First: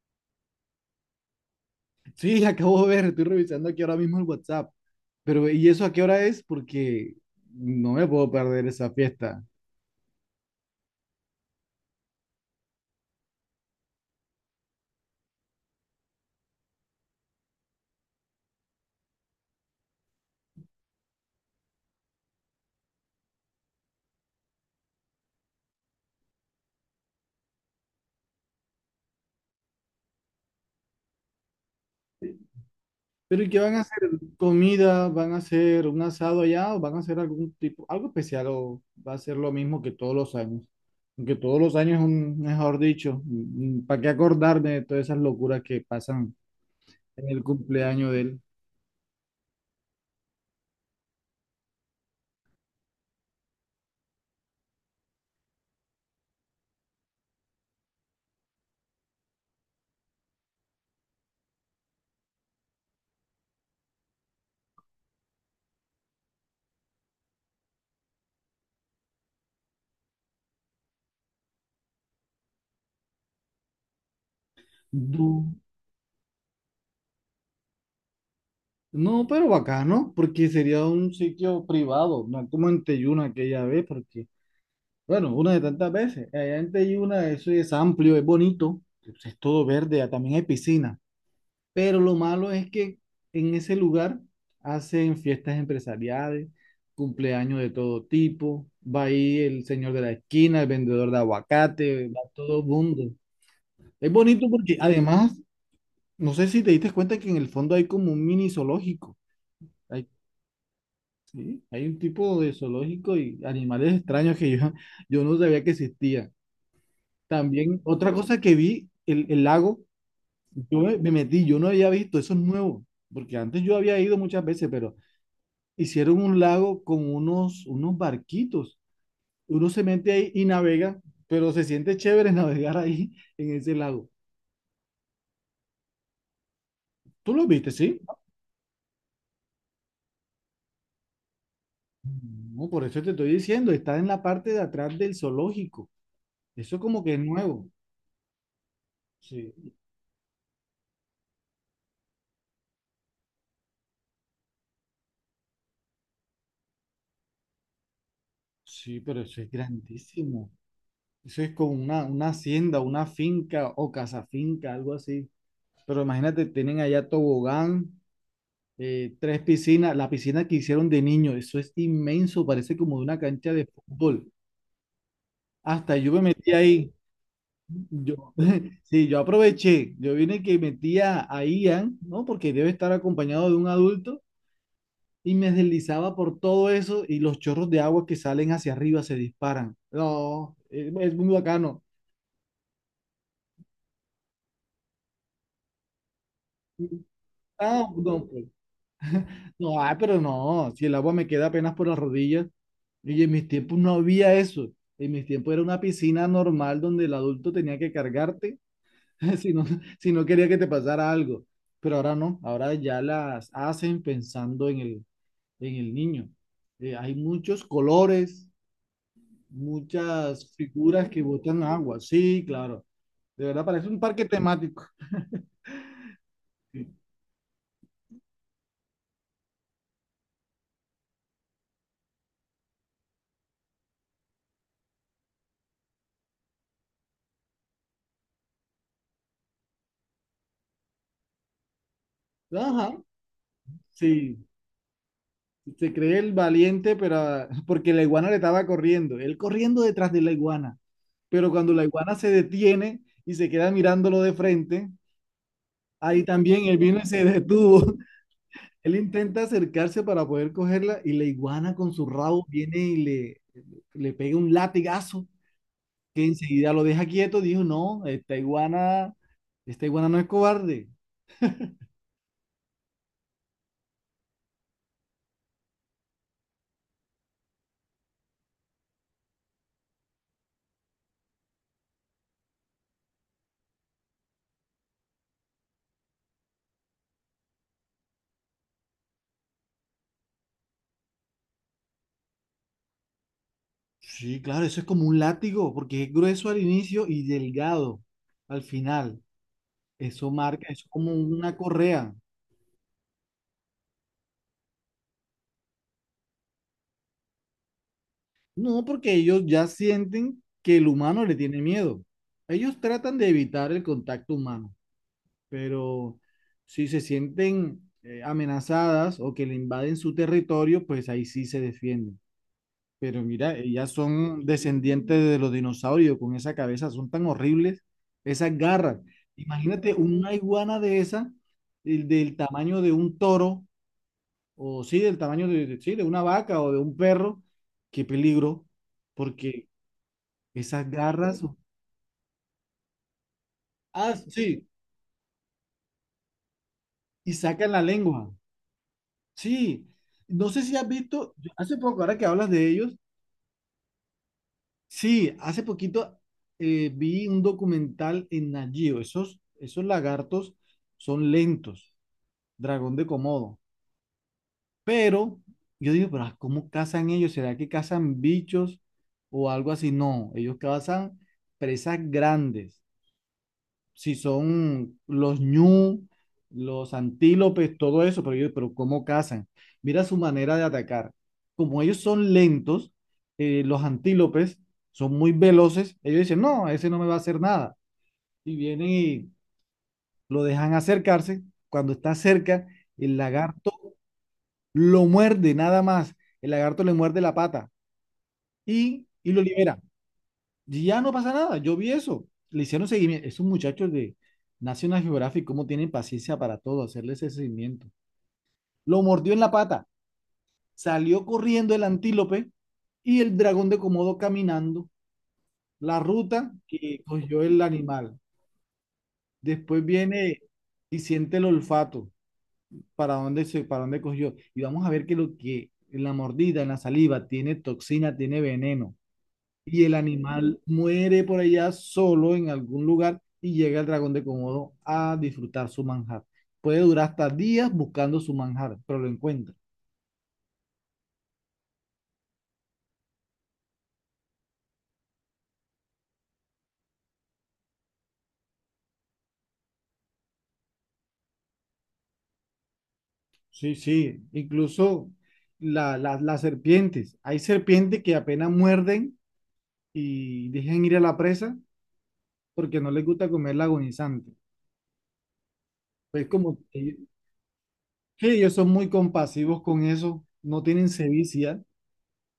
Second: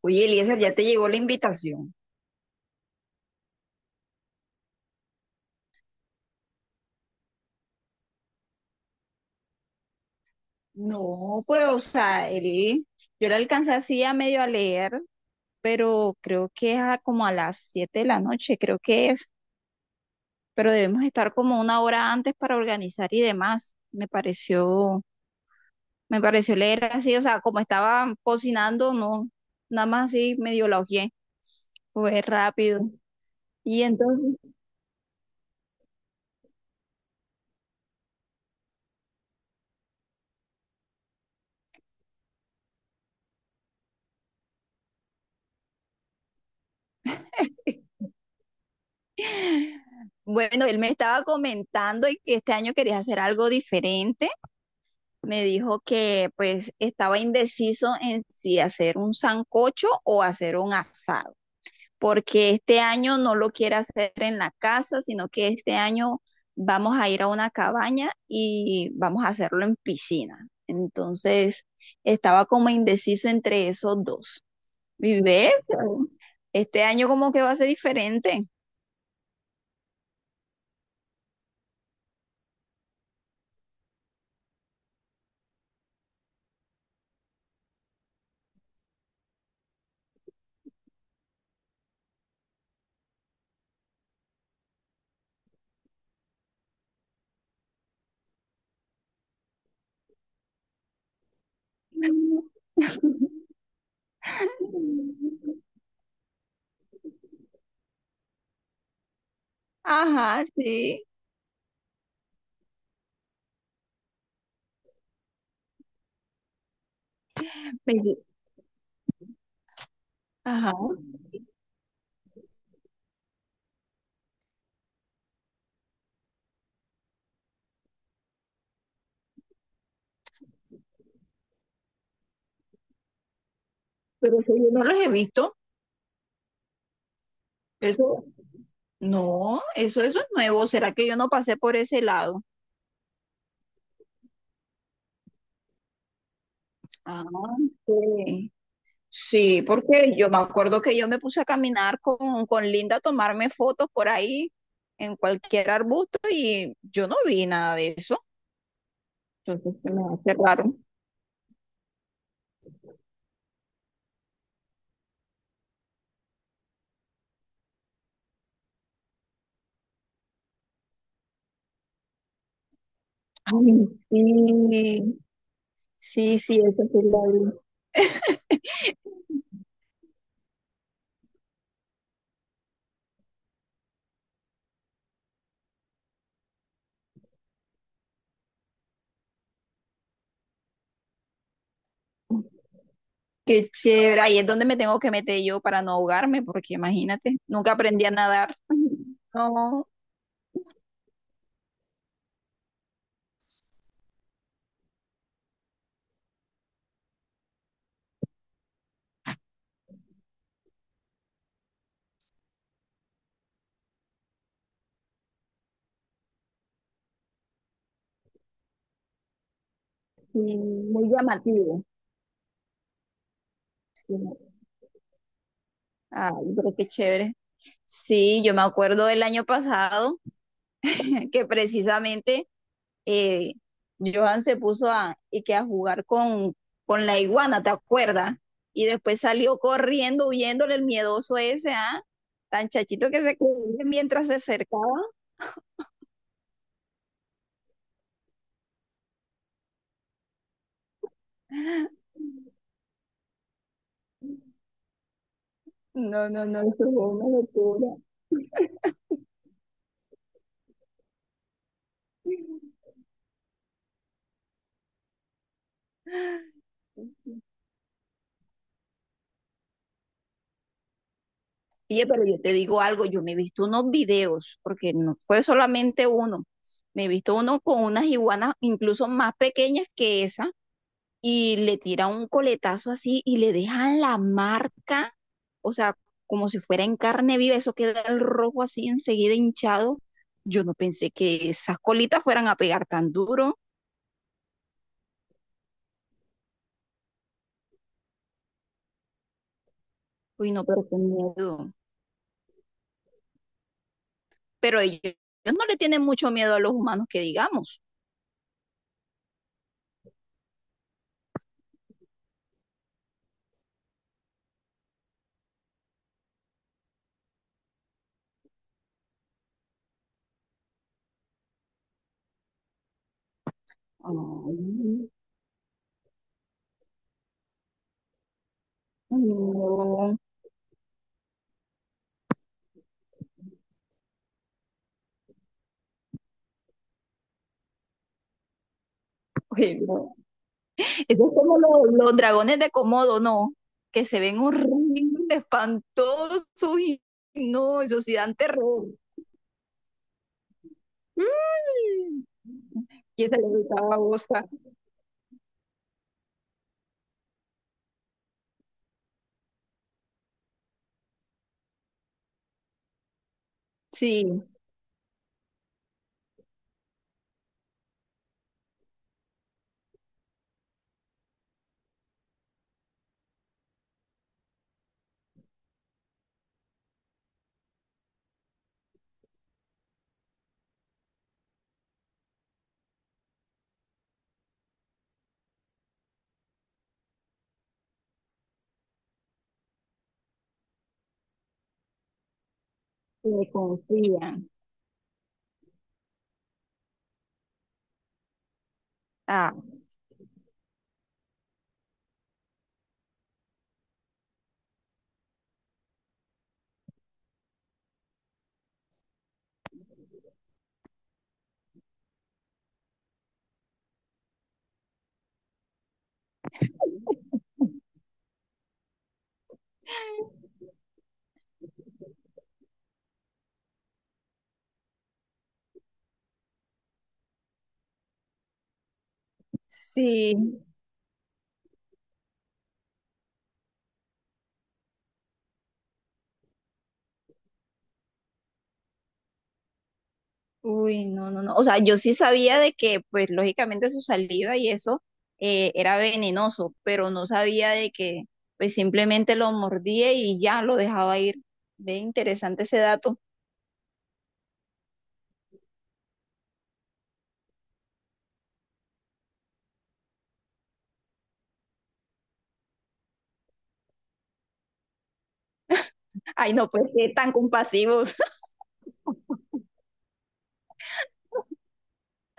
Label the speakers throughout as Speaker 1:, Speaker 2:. Speaker 1: Oye, Eliezer, ya te llegó la invitación.
Speaker 2: Sí, acabo de ver, estoy revisando aquí ahora mismo el WhatsApp. Pero, ¿y eso a qué hora es? Porque no me puedo perder esa fiesta.
Speaker 1: No, pues, o sea, él, yo la alcancé así a medio a leer, pero creo que es como a las 7 de la noche, creo que es, pero debemos estar como una hora antes para organizar y demás. Me pareció leer así, o sea, como estaba cocinando, no, nada más así medio la hojeé, fue rápido.
Speaker 2: Pero, ¿y qué van a
Speaker 1: Y
Speaker 2: hacer?
Speaker 1: entonces,
Speaker 2: ¿Comida? ¿Van a hacer un asado allá? ¿O van a hacer algún tipo, algo especial? ¿O va a ser lo mismo que todos los años? Aunque todos los años, es un, mejor dicho, ¿para qué acordarme de todas esas locuras que pasan en el cumpleaños de él?
Speaker 1: bueno, él me estaba comentando y que este año quería hacer algo diferente. Me dijo que pues estaba indeciso en si hacer un sancocho o hacer un asado, porque este año no lo quiere hacer en la casa, sino que este año vamos a ir a una cabaña y vamos a hacerlo en piscina. Entonces, estaba como indeciso entre esos dos. ¿Y ves?
Speaker 2: Du-
Speaker 1: Este año como que va a ser diferente.
Speaker 2: No, pero bacano, porque sería un sitio privado, no como en Teyuna aquella vez, porque bueno, una de tantas veces. Allá en Teyuna eso es amplio, es bonito, es todo verde, ah, también hay piscina. Pero lo malo es que en ese lugar hacen fiestas empresariales, cumpleaños de todo tipo. Va ahí el señor de la esquina, el vendedor de aguacate, va todo el mundo. Es bonito porque además, no sé si te diste cuenta que en el fondo hay como un mini zoológico. Hay,
Speaker 1: Ajá, sí.
Speaker 2: sí, hay un tipo de zoológico y animales extraños que yo, yo no sabía que existían. También, otra
Speaker 1: Me-
Speaker 2: cosa que vi, el lago,
Speaker 1: Ajá,
Speaker 2: yo me metí, yo no había visto, eso es nuevo, porque antes yo había ido muchas veces, pero hicieron un lago con unos barquitos. Uno se mete ahí y navega, pero se siente chévere navegar ahí en ese lago.
Speaker 1: pero eso yo no los he visto.
Speaker 2: ¿Tú lo viste, sí?
Speaker 1: Eso No, eso es nuevo. ¿Será que yo no pasé por ese lado?
Speaker 2: No, por eso te estoy diciendo, está en la parte de atrás del zoológico. Eso como que es
Speaker 1: Ah,
Speaker 2: nuevo.
Speaker 1: ok. Sí,
Speaker 2: Sí,
Speaker 1: porque yo me acuerdo que yo me puse a caminar con Linda a tomarme fotos por ahí en cualquier arbusto y yo no vi nada de eso.
Speaker 2: sí, pero eso es
Speaker 1: Entonces se me hace
Speaker 2: grandísimo.
Speaker 1: raro.
Speaker 2: Eso es como una hacienda, una finca o casa finca, algo así. Pero imagínate, tienen allá tobogán, tres piscinas, la piscina que hicieron de niño, eso es inmenso, parece como de una cancha de
Speaker 1: Ay,
Speaker 2: fútbol.
Speaker 1: sí,
Speaker 2: Hasta yo me
Speaker 1: sí,
Speaker 2: metí
Speaker 1: sí, eso
Speaker 2: ahí.
Speaker 1: sí lo vi.
Speaker 2: Yo, sí, yo aproveché, yo vine que metía a Ian, ¿no? Porque debe estar acompañado de un adulto y me deslizaba por todo eso y los chorros de agua que salen hacia arriba se disparan. No, es muy bacano.
Speaker 1: Qué chévere. Ahí es donde me tengo que meter yo para no ahogarme, porque imagínate, nunca
Speaker 2: Ah,
Speaker 1: aprendí a
Speaker 2: no, pues,
Speaker 1: nadar.
Speaker 2: no,
Speaker 1: No.
Speaker 2: ay, pero no, si el agua me queda apenas por las rodillas. Y en mis tiempos no había eso. En mis tiempos era una piscina normal donde el adulto tenía que cargarte si no, si no quería que te pasara algo. Pero ahora no, ahora ya las hacen pensando en en el niño. Hay muchos colores,
Speaker 1: Sí,
Speaker 2: muchas
Speaker 1: muy
Speaker 2: figuras que botan
Speaker 1: llamativo.
Speaker 2: agua. Sí, claro. De verdad parece un
Speaker 1: Sí.
Speaker 2: parque temático.
Speaker 1: Ay, pero qué chévere. Sí, yo me acuerdo del año pasado que precisamente eh, Johan se puso a, y que a jugar con la iguana, ¿te acuerdas? Y después salió corriendo, viéndole el miedoso ese, ¿ah? Tan
Speaker 2: Ajá,
Speaker 1: chachito que se corría mientras se
Speaker 2: sí.
Speaker 1: acercaba.
Speaker 2: Se cree el valiente, pero porque la iguana le estaba corriendo, él corriendo detrás de la iguana. Pero cuando la iguana se detiene y se queda mirándolo de frente, ahí
Speaker 1: No, no, no,
Speaker 2: también
Speaker 1: eso
Speaker 2: él
Speaker 1: fue
Speaker 2: vino y se
Speaker 1: una locura.
Speaker 2: detuvo. Él intenta acercarse para poder cogerla y la iguana con su rabo viene y le pega un latigazo que enseguida lo deja quieto. Dijo, no, esta iguana no es cobarde.
Speaker 1: Oye, pero yo te digo algo, yo me he visto unos videos, porque no fue solamente uno, me he visto uno con unas iguanas incluso más pequeñas que esa, y le tiran un coletazo así y le dejan la marca, o sea, como si fuera en carne viva, eso queda el rojo así enseguida hinchado. Yo no pensé que esas colitas fueran a pegar tan duro.
Speaker 2: Sí, claro, eso es como un látigo porque es grueso al inicio y delgado al final. Eso
Speaker 1: Uy, no,
Speaker 2: marca, es
Speaker 1: pero qué
Speaker 2: como una
Speaker 1: miedo.
Speaker 2: correa.
Speaker 1: Pero ellos no le tienen mucho miedo a los humanos que digamos.
Speaker 2: No, porque ellos ya sienten que el humano le tiene miedo. Ellos tratan de evitar el contacto humano, pero si se sienten amenazadas o que le invaden su territorio, pues ahí sí se defienden. Pero mira, ellas
Speaker 1: Ay,
Speaker 2: son descendientes de los dinosaurios, con esa cabeza, son tan horribles esas garras. Imagínate
Speaker 1: no.
Speaker 2: una iguana de esa, el del tamaño de un toro o sí, del tamaño de, sí, de una vaca o de un perro, qué peligro, porque
Speaker 1: Uy, no.
Speaker 2: esas
Speaker 1: Eso es
Speaker 2: garras,
Speaker 1: como los dragones de Komodo, ¿no? Que
Speaker 2: ah,
Speaker 1: se ven
Speaker 2: sí,
Speaker 1: horribles, espantosos y
Speaker 2: y sacan
Speaker 1: no,
Speaker 2: la
Speaker 1: eso sí
Speaker 2: lengua,
Speaker 1: dan terror.
Speaker 2: sí, no sé si has visto, hace poco, ahora
Speaker 1: Mm.
Speaker 2: que hablas de ellos,
Speaker 1: Y esa le gustaba a Bosa.
Speaker 2: sí, hace poquito vi un documental en Nat Geo, esos, esos lagartos son lentos, dragón de Komodo,
Speaker 1: Sí,
Speaker 2: pero yo digo, pero ah, ¿cómo cazan ellos? ¿Será que cazan bichos o algo así? No, ellos cazan presas grandes. Si son los ñu, los antílopes, todo eso, pero yo, pero ¿cómo cazan? Mira su manera de atacar. Como ellos son lentos, los antílopes son muy veloces, ellos dicen, no, ese no me va a hacer nada. Y vienen y lo dejan acercarse. Cuando está cerca, el
Speaker 1: le
Speaker 2: lagarto
Speaker 1: confían.
Speaker 2: lo muerde nada más. El lagarto le muerde la pata y lo
Speaker 1: Ah,
Speaker 2: libera. Y ya no pasa nada, yo vi eso. Le hicieron seguimiento. Esos muchachos de National Geographic, ¿cómo tienen paciencia para todo? Hacerles ese seguimiento. Lo mordió en la pata, salió corriendo el antílope y el dragón de Komodo caminando la ruta que cogió el animal. Después viene y siente el olfato para dónde se, para dónde cogió. Y vamos a ver que lo que en la mordida, en la saliva, tiene toxina, tiene veneno. Y el
Speaker 1: sí.
Speaker 2: animal muere por allá solo en algún lugar y llega el dragón de Komodo a disfrutar su manjar. Puede durar hasta días buscando su manjar, pero lo encuentra.
Speaker 1: Uy, no, no, no. O sea, yo sí sabía de que, pues, lógicamente su saliva y eso era venenoso, pero no sabía de que, pues, simplemente lo mordía y ya lo dejaba ir. Ve interesante ese dato.
Speaker 2: Sí, sí, incluso las serpientes. Hay serpientes que apenas muerden y dejan ir a la presa porque no les gusta comer la agonizante. Pues
Speaker 1: Ay,
Speaker 2: como
Speaker 1: no, pues, qué tan compasivos.
Speaker 2: que ellos son muy compasivos con eso, no tienen sevicia.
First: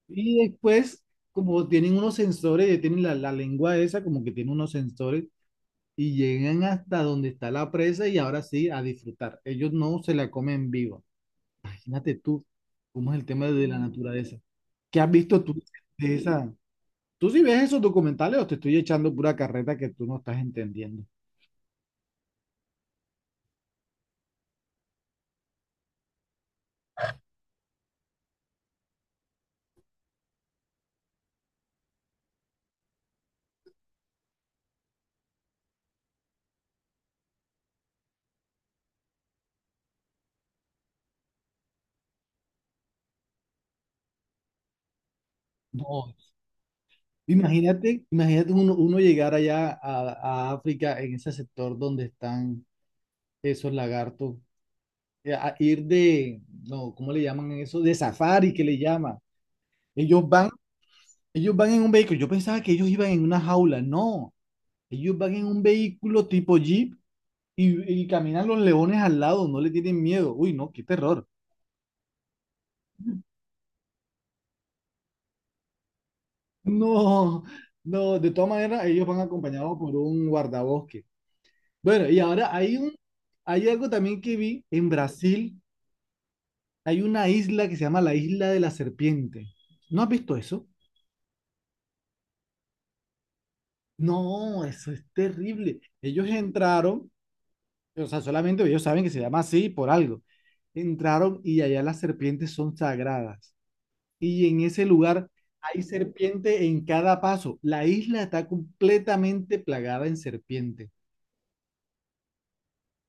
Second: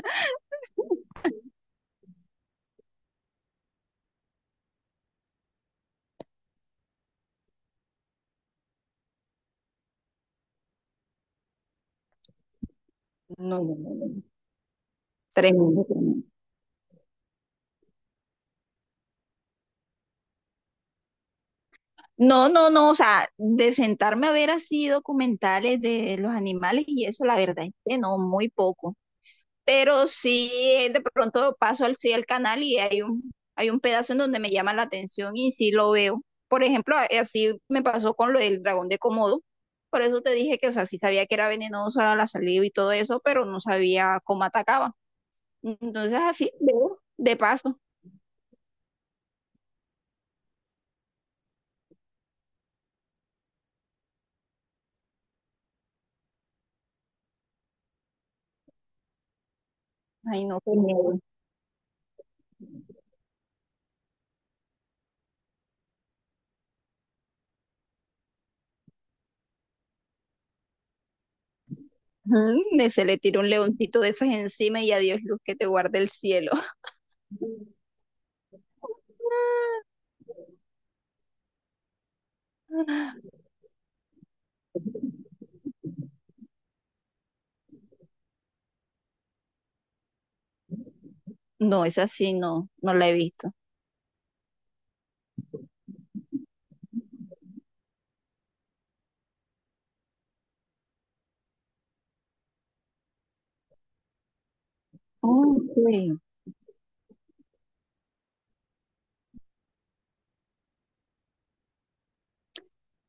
Speaker 2: Y después, como tienen unos sensores, ya tienen la lengua esa, como que tiene unos sensores, y llegan hasta donde está la presa y ahora sí a disfrutar. Ellos no se la comen viva. Imagínate tú cómo es el
Speaker 1: No,
Speaker 2: tema de
Speaker 1: no,
Speaker 2: la
Speaker 1: no, no, no.
Speaker 2: naturaleza. ¿Qué has visto tú
Speaker 1: Tremendo,
Speaker 2: de
Speaker 1: tremendo.
Speaker 2: esa? ¿Tú sí ves esos documentales o te estoy echando pura carreta que tú no estás entendiendo?
Speaker 1: No, no, no, o sea, de sentarme a ver así documentales de los animales y eso, la verdad es que no, muy poco. Pero sí, de pronto paso sí, al canal y hay un pedazo en donde me llama la atención y sí lo veo. Por ejemplo, así me pasó con lo del dragón de Komodo. Por eso te dije que, o sea, sí sabía que era venenoso a la saliva y todo eso, pero no sabía cómo atacaba.
Speaker 2: No,
Speaker 1: Entonces así veo, de paso.
Speaker 2: imagínate, imagínate uno, uno llegar allá a África en ese sector donde están esos lagartos a ir de, no, ¿cómo le llaman eso? De safari, que le llaman. Ellos
Speaker 1: Ay,
Speaker 2: van,
Speaker 1: no, qué miedo.
Speaker 2: ellos van en un vehículo. Yo pensaba que ellos iban en una jaula. No, ellos van en un vehículo tipo Jeep y caminan los leones al lado, no le tienen miedo. Uy, no, qué terror.
Speaker 1: Ujú, y se le tira un leoncito de esos encima y adiós luz que te guarde el cielo.
Speaker 2: No, no, de todas maneras, ellos van acompañados por un guardabosque. Bueno, y ahora hay un, hay algo también que vi en Brasil. Hay una isla que se llama la Isla de la Serpiente. ¿No has visto eso?
Speaker 1: No, es así, no, no la he visto.
Speaker 2: No, eso es terrible. Ellos entraron, o sea, solamente ellos saben que se llama así por algo. Entraron y allá las serpientes son sagradas. Y en ese lugar hay
Speaker 1: Ok.
Speaker 2: serpiente en cada paso. La isla está completamente plagada en serpiente.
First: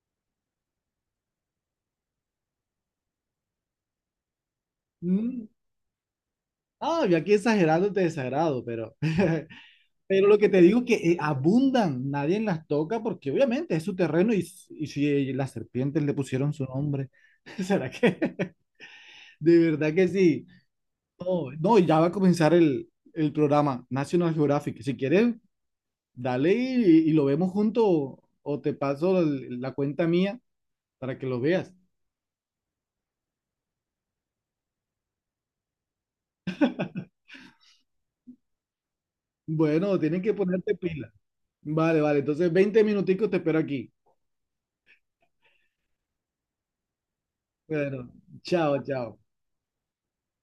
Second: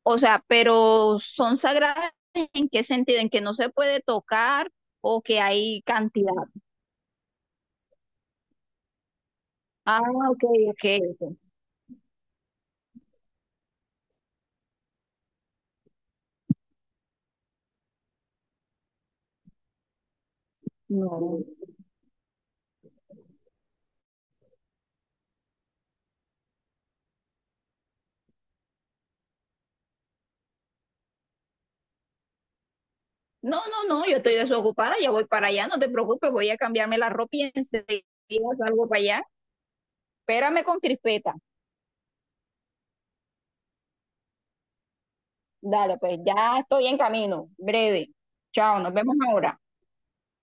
Speaker 1: O sea, pero son sagradas en qué sentido, en que no se puede tocar o que
Speaker 2: Mm,
Speaker 1: hay cantidad.
Speaker 2: ah, yo aquí exagerando te desagrado, pero,
Speaker 1: Ah,
Speaker 2: pero lo
Speaker 1: ok,
Speaker 2: que te digo
Speaker 1: ok,
Speaker 2: es que
Speaker 1: ok.
Speaker 2: abundan, nadie las toca porque obviamente es su terreno y y si las serpientes le pusieron su nombre, ¿será que? De verdad que sí.
Speaker 1: No.
Speaker 2: No, no, y ya va a comenzar el programa National Geographic. Si quieres, dale y lo vemos juntos o te paso la cuenta mía para que lo veas.
Speaker 1: No, no, no, yo estoy desocupada, ya voy para allá, no te preocupes, voy a cambiarme la ropa y enseguida salgo para allá.
Speaker 2: Bueno, tienen que
Speaker 1: Espérame
Speaker 2: ponerte
Speaker 1: con
Speaker 2: pila.
Speaker 1: crispeta.
Speaker 2: Vale, vale. Entonces, 20 minuticos te espero aquí.
Speaker 1: Dale, pues ya estoy en camino, breve.
Speaker 2: Bueno,
Speaker 1: Chao,
Speaker 2: chao,
Speaker 1: nos vemos
Speaker 2: chao.
Speaker 1: ahora.